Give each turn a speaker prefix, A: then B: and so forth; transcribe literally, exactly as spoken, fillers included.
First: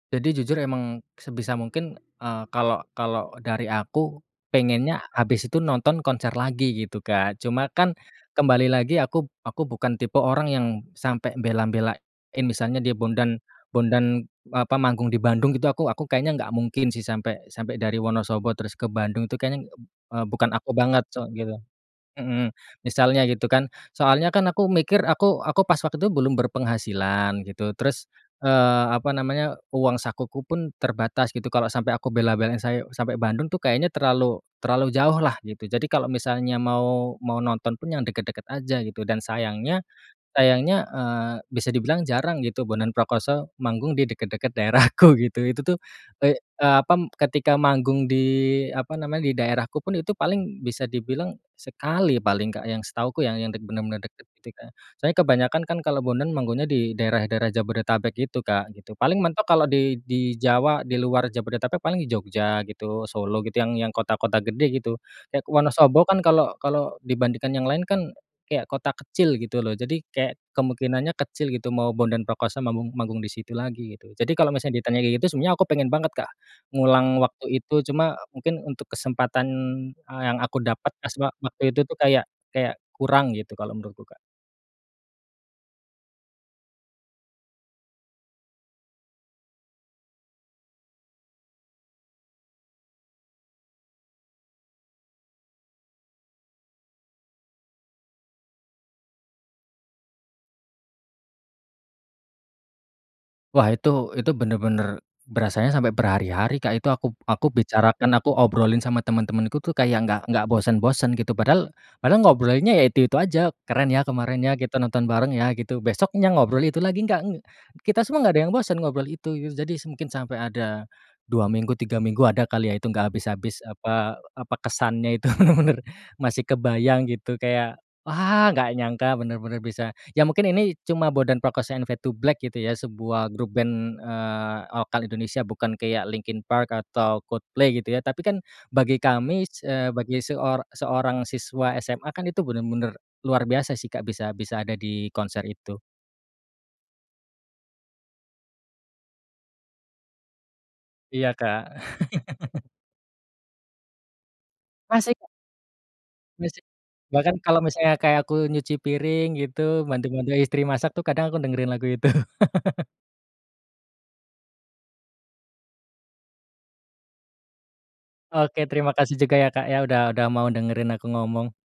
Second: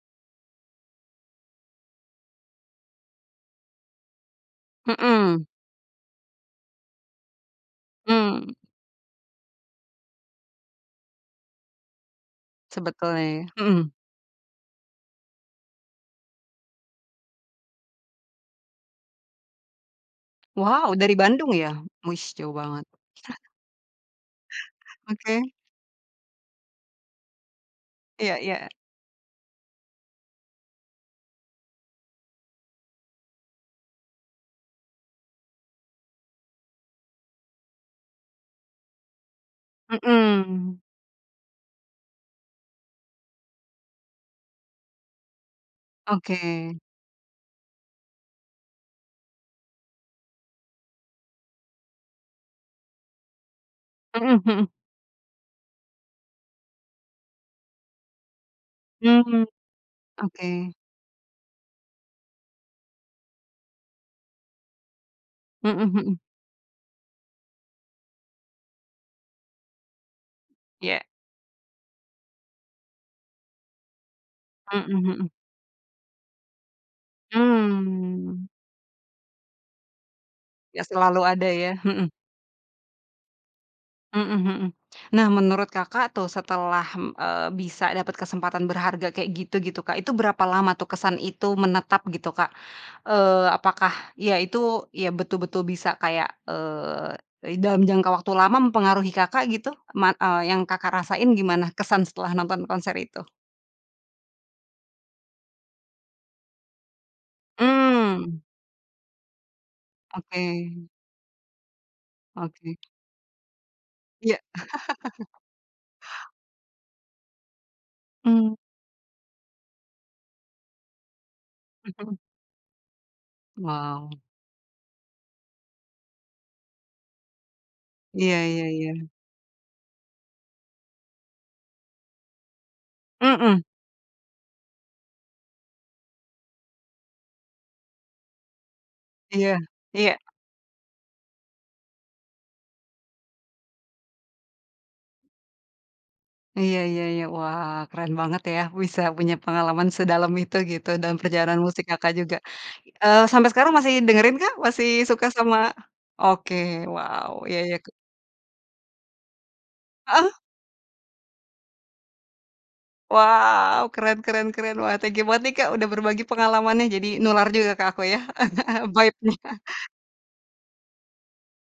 A: Jadi jujur, emang sebisa mungkin, eee, kalau kalau dari aku pengennya
B: Mhm.
A: habis itu nonton konser lagi gitu Kak, cuma kan
B: Mmm.
A: kembali lagi aku aku bukan tipe orang yang sampai bela-belain, misalnya dia
B: Sebetulnya ya.
A: Bondan
B: Mhm.
A: Bondan, apa, manggung di Bandung gitu aku aku kayaknya nggak mungkin sih sampai sampai dari Wonosobo terus ke Bandung tuh kayaknya ng b eee, bukan aku
B: Wow
A: banget
B: dari
A: soal gitu.
B: Bandung ya? Wis
A: Mhm,
B: jauh banget.
A: misalnya gitu kan, soalnya kan aku mikir,
B: Oke.
A: aku aku, pas waktu itu belum berpenghasilan gitu, terus,
B: Iya iya.
A: eee, apa namanya, uang sakuku pun terbatas gitu, kalau sampai aku bela-belain saye sampai Bandung tuh kayaknya terlalu terlalu jauh lah gitu. Jadi kalau misalnya mau mau, nonton pun yang deket-deket aja gitu. Dan sayangnya
B: Mhm.
A: sayangnya, eee, bisa dibilang jarang gitu Bondan Prakoso manggung di deket-deket daerahku gitu, itu tuh, eee
B: Oke.
A: eee, apam, ketika manggung di apa namanya, di daerahku pun itu paling bisa dibilang sekali paling Kak, yang setahuku yah yang dek bener-bener deket
B: Mhm
A: gitu,
B: mhm.
A: Kak. Soalnya kebanyakan kan kalau Bondan manggunya di daerah-daerah Jabodetabek gitu kak, gitu. Paling
B: Hmm.
A: mentok kalau di di
B: Oke.
A: Jawa, di luar Jabodetabek paling Jogja gitu, Solo gitu, yang yang kota-kota gede gitu, kayak
B: Mhm
A: Wonosobo
B: mhm.
A: kan kalau kalau dibandingkan yang lain kan kayak kota kecil gitu loh, jadi kayak
B: Ya.
A: kemungkinannya kecil gitu. Mau Bondan Prakoso manggung manggung di situ lagi gitu. Jadi kalau misalnya
B: Mhm
A: ditanya kayak
B: mhm.
A: gitu, sebenernya aku pengen banget Kak ngulang waktu itu, cuma
B: Mmm.
A: mungkin untuk kesempatan, eee, yang aku
B: Ya
A: dapet
B: selalu
A: kaswa
B: ada
A: waktu
B: ya.
A: itu tuh
B: Mhm.
A: kayak kayak kurang gitu, kalau menurutku, Kak.
B: Mhm mhm. Nah, menurut Kakak tuh setelah, mmm, eee, bisa dapet kesempatan berharga kayak gitu-gitu Kak, itu berapa lama tuh kesan itu menetap gitu, Kak? Eee, apakah ya itu, ya betul-betul bisa kayak, eee, dalam jangka waktu lama mempengaruhi Kakak gitu? Man eee, yang Kakak rasain gimana kesan setelah nonton konser itu?
A: Wah itu itu bener-bener berasanya sampai berhari-hari Kak itu, aku aku bicarakan, aku
B: Mmm.
A: obrolin sama teman-temanku tuh kayak nggak nggak
B: Oke.
A: bosen-bosen gitu, padahal padahal ngobrolnya
B: Oke.
A: ya itu-itu aja, "Keren ya,
B: Ya.
A: kemarin ya, kita nonton bareng ya," gitu. Besoknya ngobrol itu lagi gak, ng kita semua gak ada yang
B: Mmm.
A: bosen ngobrol itu, gitu. Jadi s mungkin sampai ada dua minggu, tiga
B: Mhm.
A: minggu ada kali ya itu gak habis-habis, apa
B: Wow.
A: apa kesannya itu bener-bener masih kebayang gitu, kayak
B: Iya
A: wah
B: iya
A: gak
B: iya.
A: nyangka bener-bener bisa. Ya mungkin ini cuma Bondan Prakoso and Fade2Black gitu ya. Sebuah grup
B: Mhm.
A: band, eee, lokal Indonesia, bukan kayak Linkin Park atau Coldplay gitu ya, tapi kan bagi kami,
B: Iya.
A: s c eee,
B: Iya
A: bagi seor seorang siswa SMA kan itu bener-bener luar biasa sih Kak, bisa bisa ada di konser itu
B: Iya Iya iya. Wah keren banget ya bisa punya pengalaman sedalam itu, gitu, dan
A: Iya
B: perjalanan
A: Kak.
B: musik Kakak juga. Eee, sampai sekarang masih dengerin kah? Masih
A: Masih,
B: suka
A: Kak.
B: sama oke.
A: Masih.
B: Wow,
A: Bahkan kalau
B: iya iya k
A: misalnya kayak aku nyuci piring gitu, bantu-bantu
B: Heeh.
A: istri masak tuh kadang aku dengerin lagu itu.
B: Wow! Keren keren keren. Wah thank you banget nih Kak udah berbagi pengalamannya, jadi nular juga ke aku ya,
A: Oke, terima kasih
B: baitnya.
A: juga ya Kak, ya, udah udah mau dengerin aku ngomong.